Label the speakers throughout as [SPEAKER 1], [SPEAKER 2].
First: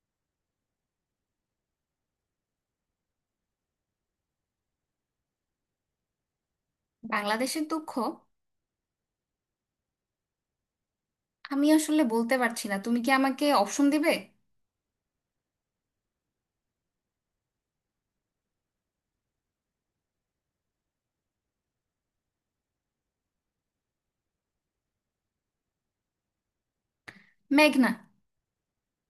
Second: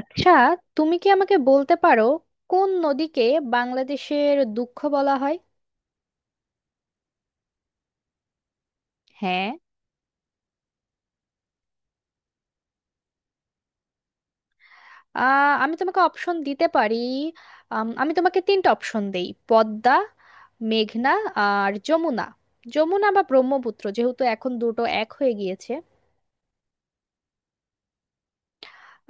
[SPEAKER 1] আচ্ছা, তুমি কি আমাকে বলতে পারো কোন নদীকে বাংলাদেশের দুঃখ বলা হয়?
[SPEAKER 2] বাংলাদেশের দুঃখ?
[SPEAKER 1] হ্যাঁ।
[SPEAKER 2] আমি আসলে বলতে পারছি না, তুমি কি আমাকে অপশন দিবে?
[SPEAKER 1] আমি তোমাকে অপশন দিতে পারি। আমি তোমাকে তিনটা অপশন দেই পদ্মা, মেঘনা আর যমুনা। যমুনা বা ব্রহ্মপুত্র, যেহেতু এখন দুটো এক হয়ে গিয়েছে।
[SPEAKER 2] মেঘনা।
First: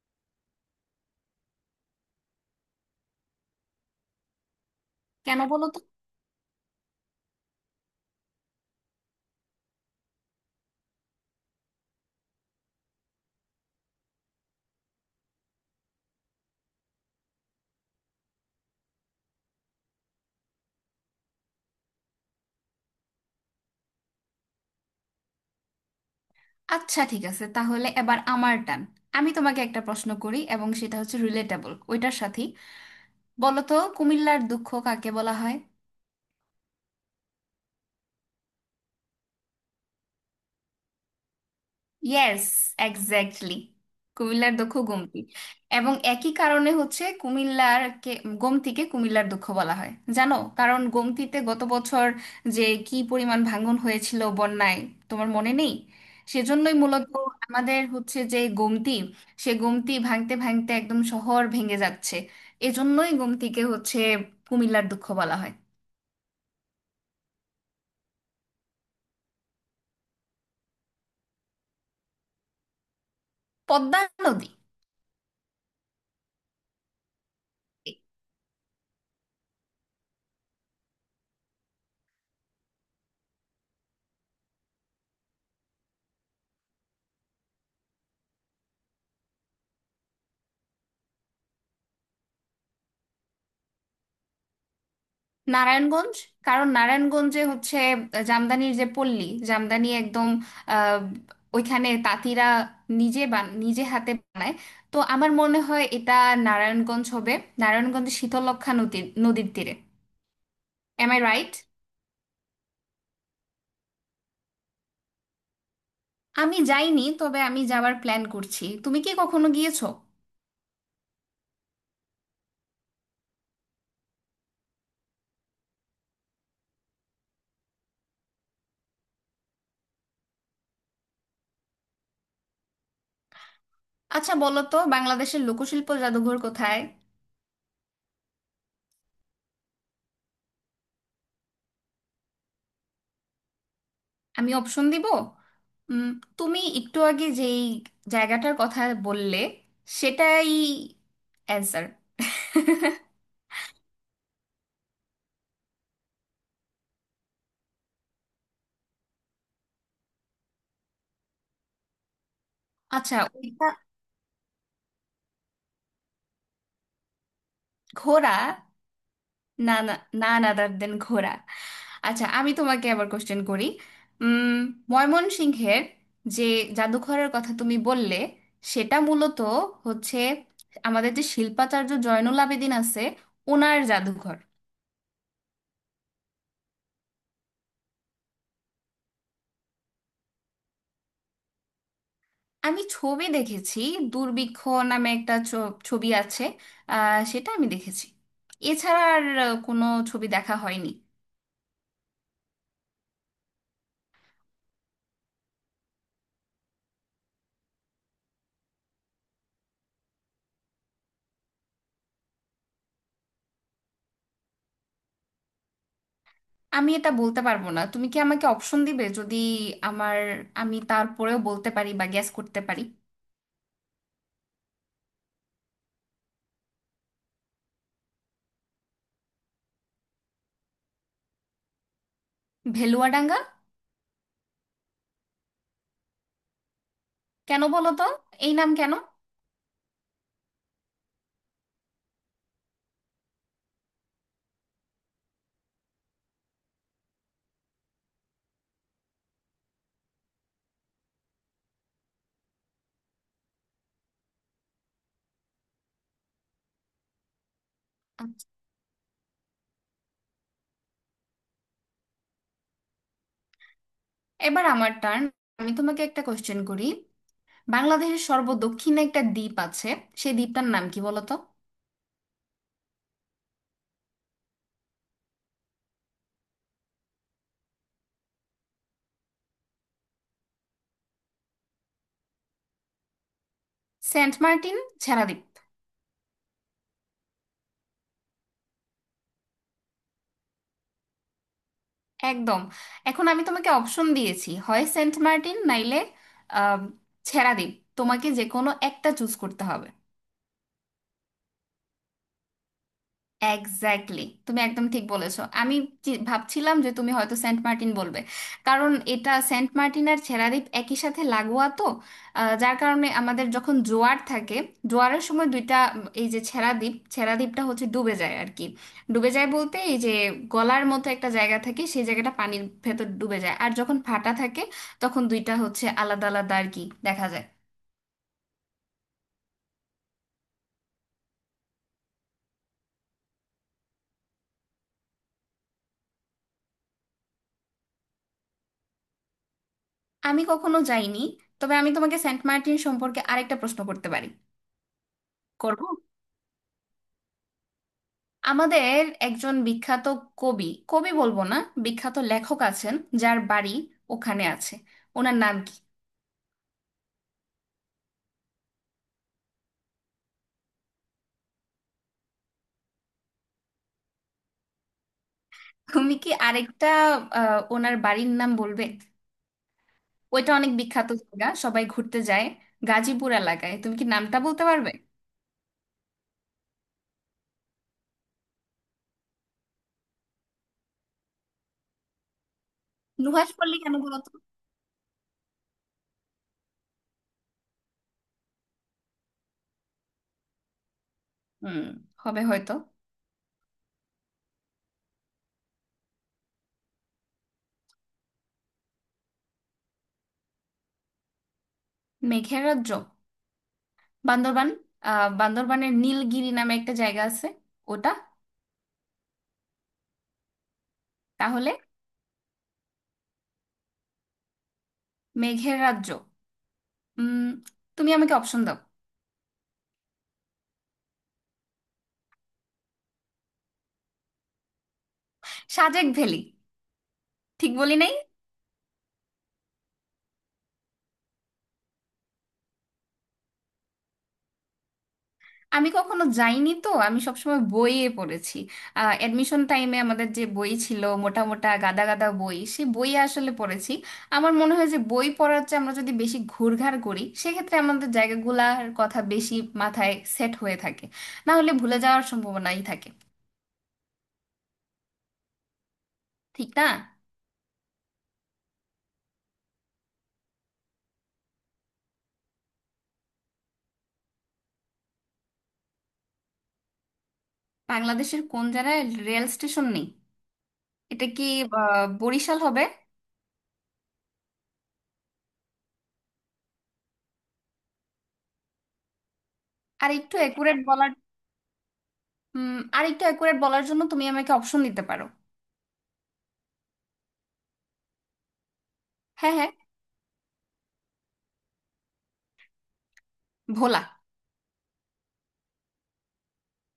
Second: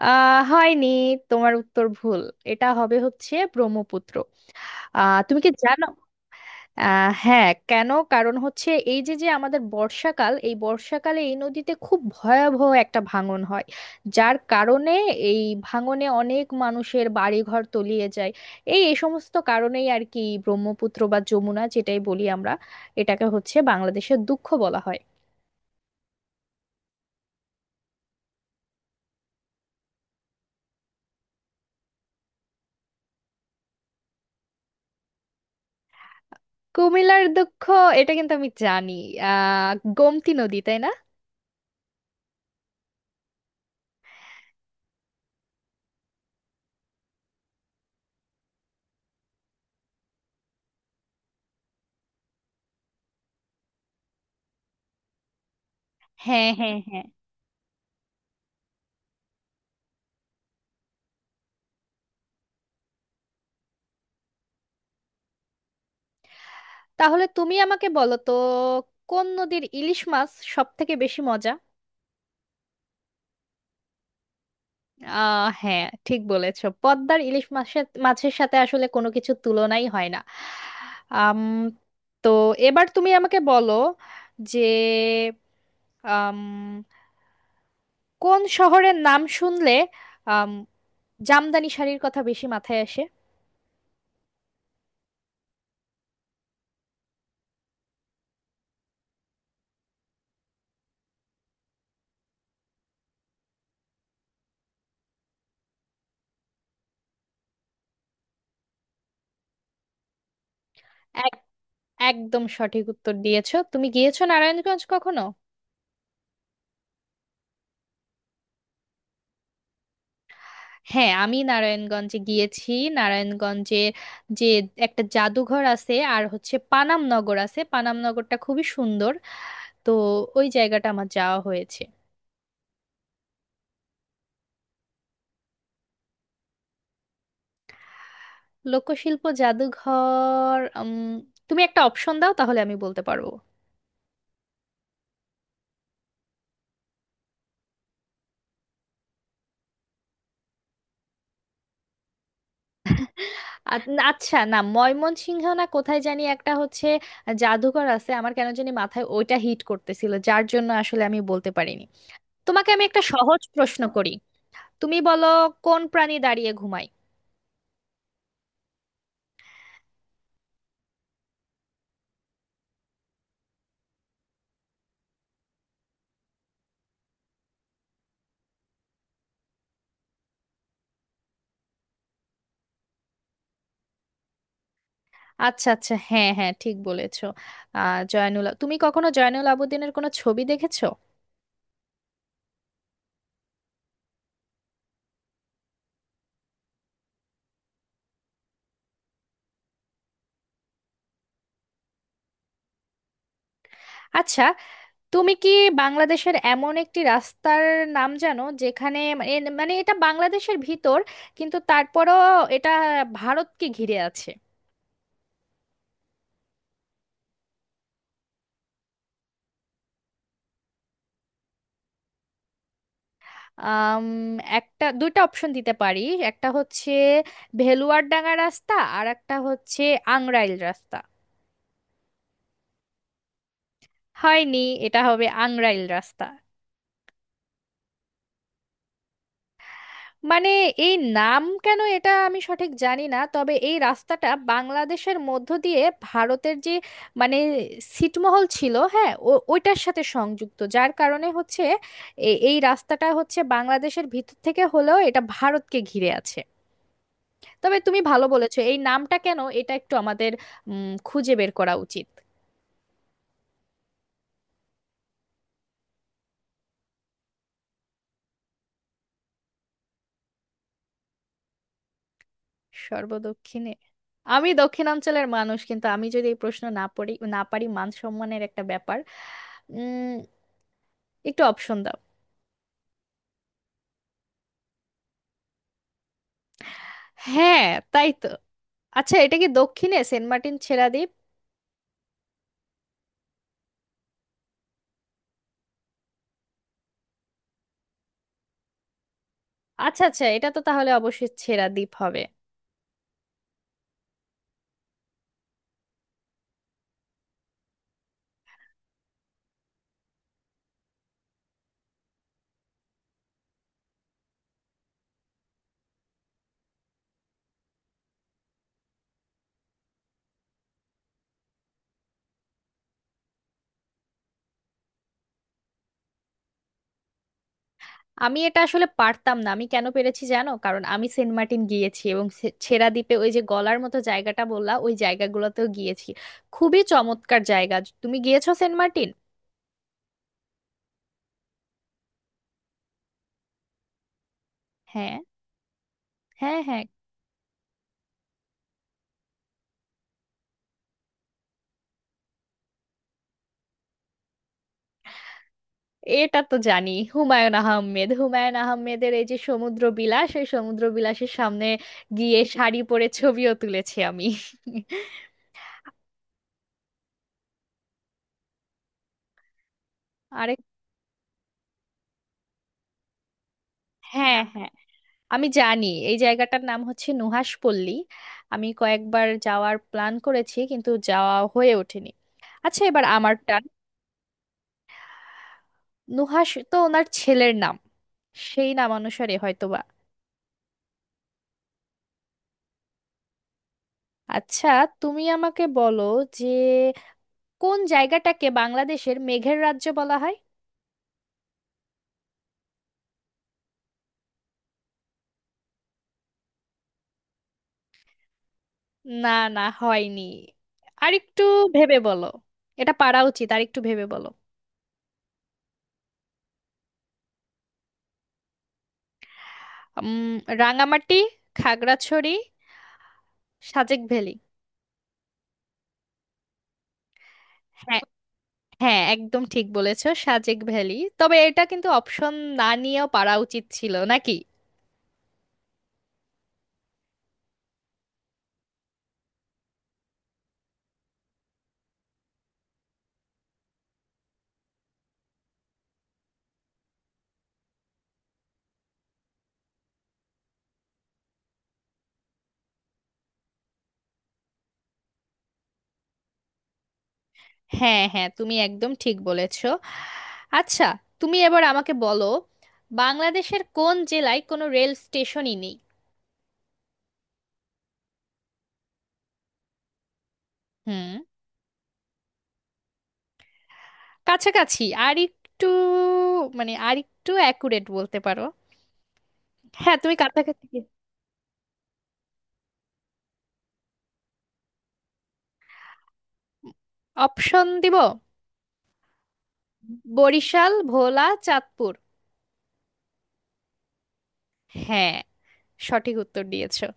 [SPEAKER 1] হয়নি, তোমার উত্তর ভুল। এটা হবে হচ্ছে ব্রহ্মপুত্র। তুমি
[SPEAKER 2] কেন
[SPEAKER 1] কি
[SPEAKER 2] বলো তো?
[SPEAKER 1] জানো? হ্যাঁ, কেন? কারণ হচ্ছে এই যে যে আমাদের বর্ষাকাল, এই বর্ষাকালে এই নদীতে খুব ভয়াবহ একটা ভাঙন হয়, যার কারণে এই ভাঙনে অনেক মানুষের বাড়িঘর তলিয়ে যায়। এই এই সমস্ত কারণেই আর কি ব্রহ্মপুত্র বা যমুনা যেটাই বলি আমরা, এটাকে হচ্ছে বাংলাদেশের দুঃখ বলা হয়।
[SPEAKER 2] আচ্ছা ঠিক আছে, তাহলে এবার আমার টান। আমি তোমাকে একটা প্রশ্ন করি, এবং সেটা হচ্ছে রিলেটেবল ওইটার সাথেই। বলো তো, কুমিল্লার দুঃখ কাকে বলা হয়?
[SPEAKER 1] কুমিল্লার দুঃখ? এটা কিন্তু আমি জানি। আহ গোমতী নদী, তাই না?
[SPEAKER 2] Yes, exactly. কুমিল্লার দুঃখ গোমতী। এবং একই কারণে হচ্ছে কুমিল্লার গোমতীকে কুমিল্লার দুঃখ বলা হয়। জানো, কারণ গোমতীতে গত বছর যে কি পরিমাণ ভাঙন হয়েছিল বন্যায়, তোমার মনে নেই?
[SPEAKER 1] হ্যাঁ,
[SPEAKER 2] সেজন্যই
[SPEAKER 1] হ্যাঁ,
[SPEAKER 2] মূলত
[SPEAKER 1] হ্যাঁ।
[SPEAKER 2] আমাদের হচ্ছে যে গোমতী, সে গোমতী ভাঙতে ভাঙতে একদম শহর ভেঙে যাচ্ছে। এজন্যই গোমতীকে হচ্ছে কুমিল্লার দুঃখ বলা হয়।
[SPEAKER 1] তাহলে তুমি আমাকে বলো তো কোন নদীর ইলিশ মাছ সব থেকে বেশি মজা?
[SPEAKER 2] পদ্মা নদী।
[SPEAKER 1] হ্যাঁ, ঠিক বলেছো, পদ্মার ইলিশ মাছের মাছের সাথে আসলে কোনো কিছু তুলনাই হয় না। আম, তো এবার তুমি আমাকে বলো যে আম, কোন শহরের নাম শুনলে আম, জামদানি শাড়ির কথা বেশি মাথায় আসে?
[SPEAKER 2] নারায়ণগঞ্জ। কারণ নারায়ণগঞ্জে হচ্ছে জামদানির যে পল্লী, জামদানি একদম আহ, ওইখানে তাঁতিরা নিজে নিজে হাতে বানায়। তো আমার মনে হয় এটা নারায়ণগঞ্জ হবে। নারায়ণগঞ্জ শীতলক্ষ্যা নদীর নদীর তীরে। এম আই
[SPEAKER 1] এক-
[SPEAKER 2] রাইট?
[SPEAKER 1] একদম সঠিক উত্তর দিয়েছো। তুমি গিয়েছো নারায়ণগঞ্জ কখনো?
[SPEAKER 2] আমি যাইনি, তবে আমি যাওয়ার প্ল্যান করছি। তুমি কি কখনো গিয়েছো?
[SPEAKER 1] হ্যাঁ, আমি নারায়ণগঞ্জে গিয়েছি। নারায়ণগঞ্জে যে একটা জাদুঘর আছে আর হচ্ছে পানাম নগর আছে, পানাম নগরটা খুবই সুন্দর। তো ওই জায়গাটা আমার যাওয়া হয়েছে।
[SPEAKER 2] আচ্ছা বলো তো, বাংলাদেশের লোকশিল্প জাদুঘর কোথায়?
[SPEAKER 1] লোকশিল্প জাদুঘর? তুমি একটা অপশন দাও তাহলে আমি বলতে পারবো।
[SPEAKER 2] আমি অপশন দিব। উম, তুমি একটু আগে যেই জায়গাটার কথা বললে, সেটাই অ্যান্সার।
[SPEAKER 1] আ- আচ্ছা, না ময়মনসিংহ না কোথায় জানি একটা হচ্ছে জাদুঘর আছে, আমার কেন জানি মাথায় ওইটা হিট করতেছিল, যার জন্য আসলে আমি বলতে পারিনি। তোমাকে আমি একটা
[SPEAKER 2] আচ্ছা
[SPEAKER 1] সহজ
[SPEAKER 2] ওইটা।
[SPEAKER 1] প্রশ্ন করি। তুমি বলো কোন প্রাণী দাঁড়িয়ে ঘুমায়?
[SPEAKER 2] ঘোড়া। না না, না, আদার দেন ঘোড়া। আচ্ছা আমি তোমাকে আবার কোশ্চেন করি। উম, ময়মনসিংহের যে জাদুঘরের কথা তুমি বললে, সেটা মূলত হচ্ছে আমাদের যে শিল্পাচার্য জয়নুল আবেদিন আছে, ওনার জাদুঘর।
[SPEAKER 1] আচ্ছা, আচ্ছা, হ্যাঁ, হ্যাঁ, ঠিক বলেছো। জয়নুল, তুমি কখনো জয়নুল আবেদিনের কোনো ছবি দেখেছো?
[SPEAKER 2] আমি ছবি দেখেছি। দুর্ভিক্ষ নামে একটা ছবি আছে, সেটা আমি দেখেছি। এছাড়া আর কোনো ছবি দেখা হয়নি।
[SPEAKER 1] আচ্ছা, তুমি কি বাংলাদেশের এমন একটি রাস্তার নাম জানো যেখানে মানে মানে এটা বাংলাদেশের ভিতর কিন্তু তারপরও এটা ভারতকে ঘিরে আছে?
[SPEAKER 2] আমি এটা বলতে পারবো না, তুমি কি আমাকে অপশন দিবে? যদি আমার, আমি তারপরেও বলতে পারি বা গ্যাস করতে পারি।
[SPEAKER 1] আম, একটা দুইটা অপশন দিতে পারি। একটা হচ্ছে ভেলুয়ারডাঙ্গা রাস্তা আর একটা হচ্ছে আংরাইল রাস্তা।
[SPEAKER 2] ভেলুয়াডাঙ্গা।
[SPEAKER 1] হয়নি, এটা হবে আংরাইল রাস্তা।
[SPEAKER 2] কেন বলো তো? এই নাম কেন?
[SPEAKER 1] মানে এই নাম কেন এটা আমি সঠিক জানি না, তবে এই রাস্তাটা বাংলাদেশের মধ্য দিয়ে ভারতের যে মানে ছিটমহল ছিল, হ্যাঁ, ওইটার সাথে সংযুক্ত, যার কারণে হচ্ছে এই রাস্তাটা হচ্ছে বাংলাদেশের ভিতর থেকে হলেও এটা ভারতকে ঘিরে আছে। তবে তুমি ভালো
[SPEAKER 2] আচ্ছা,
[SPEAKER 1] বলেছো, এই নামটা কেন এটা একটু আমাদের খুঁজে বের করা উচিত।
[SPEAKER 2] এবার আমার টার্ন। আমি তোমাকে একটা কোশ্চেন করি। বাংলাদেশের সর্বদক্ষিণে একটা দ্বীপ আছে, সেই দ্বীপটার নাম কি বলো তো?
[SPEAKER 1] সর্বদক্ষিণে? আমি দক্ষিণাঞ্চলের মানুষ, কিন্তু আমি যদি এই প্রশ্ন না পড়ি না পারি মান সম্মানের একটা ব্যাপার। উম একটু অপশন দাও।
[SPEAKER 2] Saint Martin, Chhera Dwip.
[SPEAKER 1] হ্যাঁ, তাই তো। আচ্ছা, এটা কি দক্ষিণে সেন্ট মার্টিন ছেড়া দ্বীপ?
[SPEAKER 2] একদম। এখন আমি তোমাকে অপশন দিয়েছি, হয় সেন্ট মার্টিন নাইলে আহ, ছেড়াদ্বীপ। তোমাকে যে কোনো একটা চুজ করতে হবে।
[SPEAKER 1] আচ্ছা, আচ্ছা, এটা তো তাহলে অবশ্যই ছেড়া দ্বীপ হবে।
[SPEAKER 2] এক্স্যাক্টলি, তুমি একদম ঠিক বলেছো। আমি ভাবছিলাম যে তুমি হয়তো সেন্ট মার্টিন বলবে, কারণ এটা সেন্ট মার্টিন আর ছেড়াদ্বীপ একই সাথে লাগোয়া তো। যার কারণে আমাদের যখন জোয়ার থাকে, জোয়ারের সময় দুইটা এই যে ছেড়াদ্বীপটা হচ্ছে ডুবে যায় আর কি। ডুবে যায় বলতে এই যে গলার মতো একটা জায়গা থাকে, সেই জায়গাটা পানির ভেতর ডুবে যায়, আর যখন ফাটা থাকে তখন দুইটা হচ্ছে আলাদা আলাদা আর কি দেখা যায়।
[SPEAKER 1] আমি এটা আসলে পারতাম না, আমি কেন পেরেছি জানো? কারণ আমি সেন্ট মার্টিন গিয়েছি এবং ছেড়া দ্বীপে ওই যে গলার মতো জায়গাটা বললা ওই জায়গাগুলোতেও গিয়েছি। খুবই চমৎকার জায়গা। তুমি গিয়েছো সেন্ট মার্টিন?
[SPEAKER 2] আমি কখনো যাইনি, তবে আমি তোমাকে সেন্ট মার্টিন সম্পর্কে আরেকটা প্রশ্ন করতে পারি।
[SPEAKER 1] হ্যাঁ,
[SPEAKER 2] করব।
[SPEAKER 1] হ্যাঁ, হ্যাঁ।
[SPEAKER 2] আমাদের একজন বিখ্যাত কবি কবি বলবো না, বিখ্যাত লেখক আছেন, যার বাড়ি ওখানে আছে। ওনার নাম কি?
[SPEAKER 1] এটা তো জানি হুমায়ুন আহমেদ। হুমায়ুন আহমেদের এই যে সমুদ্র বিলাস, ওই সমুদ্র বিলাসের সামনে গিয়ে শাড়ি পরে ছবিও তুলেছি আমি।
[SPEAKER 2] তুমি কি আরেকটা ওনার বাড়ির নাম বলবে? ওইটা
[SPEAKER 1] আরেক?
[SPEAKER 2] অনেক বিখ্যাত জায়গা, সবাই ঘুরতে যায়। গাজীপুর এলাকায়, তুমি কি নামটা
[SPEAKER 1] হ্যাঁ,
[SPEAKER 2] বলতে
[SPEAKER 1] হ্যাঁ,
[SPEAKER 2] পারবে?
[SPEAKER 1] আমি জানি এই জায়গাটার নাম হচ্ছে নুহাশপল্লী। আমি কয়েকবার যাওয়ার প্ল্যান করেছি কিন্তু যাওয়া হয়ে ওঠেনি। আচ্ছা, এবার আমার টান।
[SPEAKER 2] নুহাশপল্লী কেন বলো তো?
[SPEAKER 1] নুহাশ তো ওনার ছেলের নাম, সেই নাম অনুসারে হয়তোবা।
[SPEAKER 2] হুম, হবে হয়তো।
[SPEAKER 1] আচ্ছা, তুমি আমাকে বলো যে কোন জায়গাটাকে বাংলাদেশের মেঘের রাজ্য বলা হয়?
[SPEAKER 2] মেঘের রাজ্য? বান্দরবান। আহ বান্দরবানের নীলগিরি নামে একটা জায়গা আছে, ওটা।
[SPEAKER 1] না, না, হয়নি, আরেকটু
[SPEAKER 2] তাহলে
[SPEAKER 1] ভেবে বলো। এটা পারা উচিত, আরেকটু ভেবে বলো।
[SPEAKER 2] মেঘের রাজ্য, উম তুমি আমাকে অপশন দাও।
[SPEAKER 1] উম রাঙামাটি, খাগড়াছড়ি, সাজেক ভ্যালি।
[SPEAKER 2] সাজেক ভ্যালি, ঠিক বলি
[SPEAKER 1] হ্যাঁ,
[SPEAKER 2] নাই?
[SPEAKER 1] হ্যাঁ, একদম ঠিক বলেছো, সাজেক ভ্যালি। তবে এটা কিন্তু অপশন না নিয়েও পারা উচিত ছিল নাকি।
[SPEAKER 2] আমি কখনো যাইনি তো, আমি সবসময় বইয়ে পড়েছি। অ্যাডমিশন টাইমে আমাদের যে বই ছিল, মোটা মোটা গাদা গাদা বই, সেই বইয়ে আসলে পড়েছি। আমার মনে হয় যে বই পড়ার চেয়ে আমরা যদি বেশি ঘুরঘার করি, সেক্ষেত্রে আমাদের জায়গাগুলার কথা বেশি মাথায় সেট হয়ে থাকে। না হলে ভুলে যাওয়ার সম্ভাবনাই থাকে, ঠিক না?
[SPEAKER 1] হ্যাঁ, হ্যাঁ, তুমি একদম ঠিক বলেছো। আচ্ছা, তুমি এবার আমাকে বলো বাংলাদেশের কোন জেলায় কোনো রেল স্টেশনই নেই?
[SPEAKER 2] বাংলাদেশের কোন জায়গায় রেল স্টেশন নেই?
[SPEAKER 1] হুম।
[SPEAKER 2] এটা কি বরিশাল হবে?
[SPEAKER 1] কাছাকাছি, আর একটু, মানে আর একটু অ্যাকুরেট বলতে পারো। হ্যাঁ,
[SPEAKER 2] আর
[SPEAKER 1] তুমি
[SPEAKER 2] একটু
[SPEAKER 1] কাছাকাছি।
[SPEAKER 2] অ্যাকুরেট বলার, আর একটু অ্যাকুরেট বলার জন্য তুমি আমাকে অপশন দিতে পারো।
[SPEAKER 1] অপশন দিব।
[SPEAKER 2] হ্যাঁ হ্যাঁ।
[SPEAKER 1] বরিশাল, ভোলা, চাঁদপুর।
[SPEAKER 2] ভোলা।
[SPEAKER 1] হ্যাঁ, সঠিক উত্তর দিয়েছো।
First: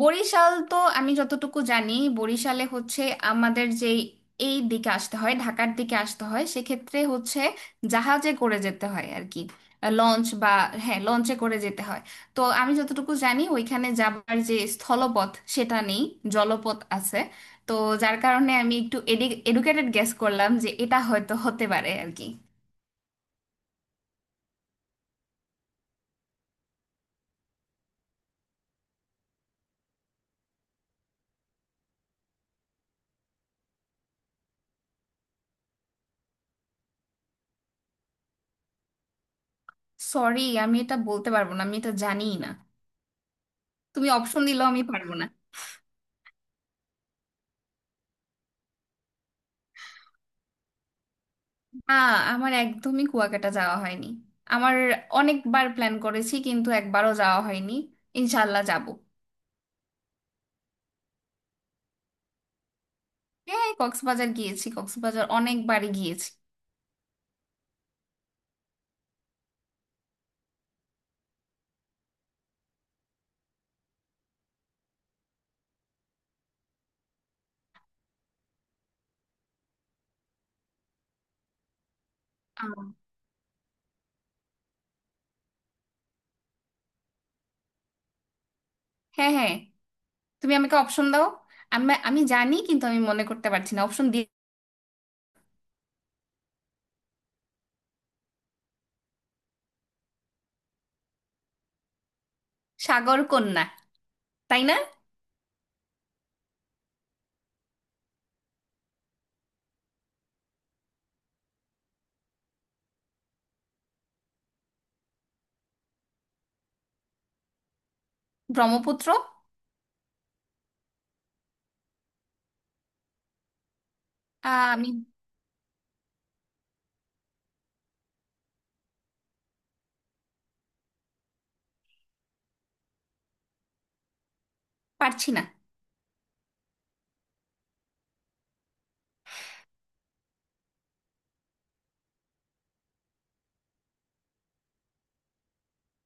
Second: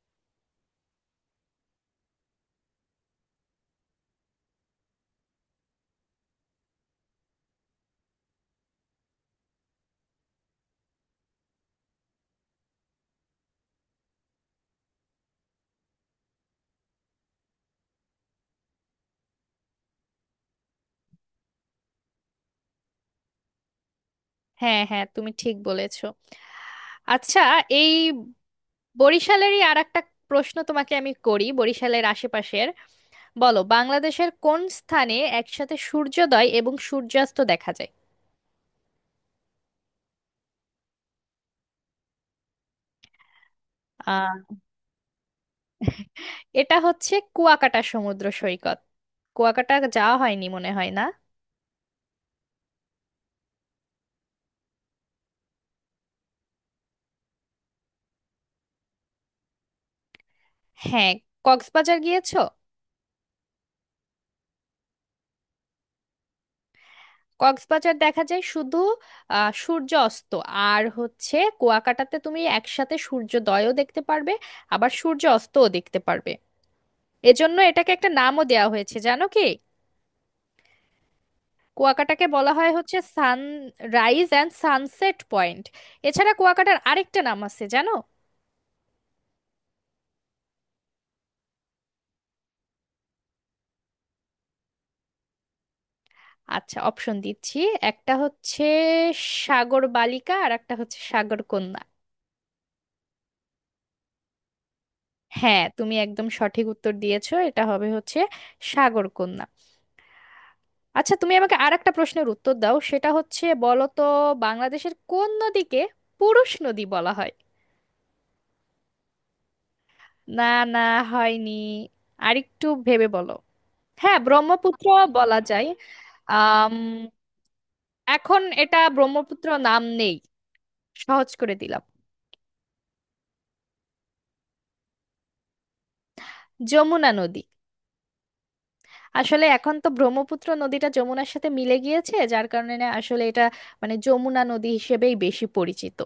[SPEAKER 2] বরিশাল তো আমি যতটুকু জানি, বরিশালে হচ্ছে আমাদের যে এই দিকে আসতে হয়, ঢাকার দিকে আসতে হয়, সেক্ষেত্রে হচ্ছে জাহাজে করে যেতে হয় আর কি, লঞ্চ বা, হ্যাঁ লঞ্চে করে যেতে হয়। তো আমি যতটুকু জানি ওইখানে যাবার যে স্থলপথ সেটা নেই, জলপথ আছে। তো যার কারণে আমি একটু এডুকেটেড গেস করলাম যে এটা হয়তো হতে পারে আর কি।
[SPEAKER 1] হ্যাঁ, হ্যাঁ, তুমি ঠিক বলেছো। আচ্ছা, এই বরিশালেরই আর একটা প্রশ্ন তোমাকে আমি করি, বরিশালের আশেপাশের। বলো বাংলাদেশের কোন স্থানে একসাথে সূর্যোদয় এবং সূর্যাস্ত দেখা যায়?
[SPEAKER 2] সরি, আমি এটা বলতে পারবো না, আমি এটা জানিই না। তুমি অপশন
[SPEAKER 1] আহ
[SPEAKER 2] দিলেও আমি পারবো না।
[SPEAKER 1] এটা হচ্ছে কুয়াকাটা সমুদ্র সৈকত। কুয়াকাটা যাওয়া হয়নি মনে হয় না?
[SPEAKER 2] আ, আমার একদমই কুয়াকাটা যাওয়া হয়নি। আমার অনেকবার প্ল্যান করেছি, কিন্তু একবারও যাওয়া হয়নি। ইনশাল্লাহ যাব।
[SPEAKER 1] হ্যাঁ, কক্সবাজার গিয়েছো?
[SPEAKER 2] হ্যাঁ কক্সবাজার গিয়েছি, কক্সবাজার অনেকবারই গিয়েছি।
[SPEAKER 1] কক্সবাজার দেখা যায় শুধু সূর্য অস্ত, আর হচ্ছে কুয়াকাটাতে তুমি একসাথে সূর্যোদয়ও দেখতে পারবে আবার সূর্য অস্তও দেখতে পারবে। এজন্য এটাকে একটা নামও দেওয়া হয়েছে, জানো কি? কুয়াকাটাকে বলা হয়
[SPEAKER 2] আহ,
[SPEAKER 1] হচ্ছে সানরাইজ অ্যান্ড সানসেট পয়েন্ট। এছাড়া কুয়াকাটার আরেকটা নাম আছে জানো?
[SPEAKER 2] হ্যাঁ হ্যাঁ, তুমি আমাকে অপশন দাও। আমি আমি জানি কিন্তু আমি মনে করতে পারছি না, অপশন দিয়ে।
[SPEAKER 1] আচ্ছা, অপশন দিচ্ছি। একটা হচ্ছে সাগর বালিকা আর একটা হচ্ছে সাগর কন্যা।
[SPEAKER 2] সাগর কন্যা, তাই না?
[SPEAKER 1] হ্যাঁ, তুমি একদম সঠিক উত্তর দিয়েছো, এটা হবে হচ্ছে সাগর কন্যা। আচ্ছা, তুমি আমাকে আর একটা প্রশ্নের উত্তর দাও, সেটা হচ্ছে বলো তো বাংলাদেশের কোন নদীকে পুরুষ নদী বলা হয়?
[SPEAKER 2] ব্রহ্মপুত্র।
[SPEAKER 1] না, না, হয়নি, আরেকটু ভেবে বলো। হ্যাঁ, ব্রহ্মপুত্র
[SPEAKER 2] আমি
[SPEAKER 1] বলা যায়। আম এখন এটা ব্রহ্মপুত্র নাম নেই, সহজ করে দিলাম।
[SPEAKER 2] পারছি না।
[SPEAKER 1] যমুনা নদী। আসলে এখন তো ব্রহ্মপুত্র নদীটা যমুনার সাথে মিলে গিয়েছে, যার কারণে না আসলে এটা মানে যমুনা নদী হিসেবেই বেশি পরিচিত।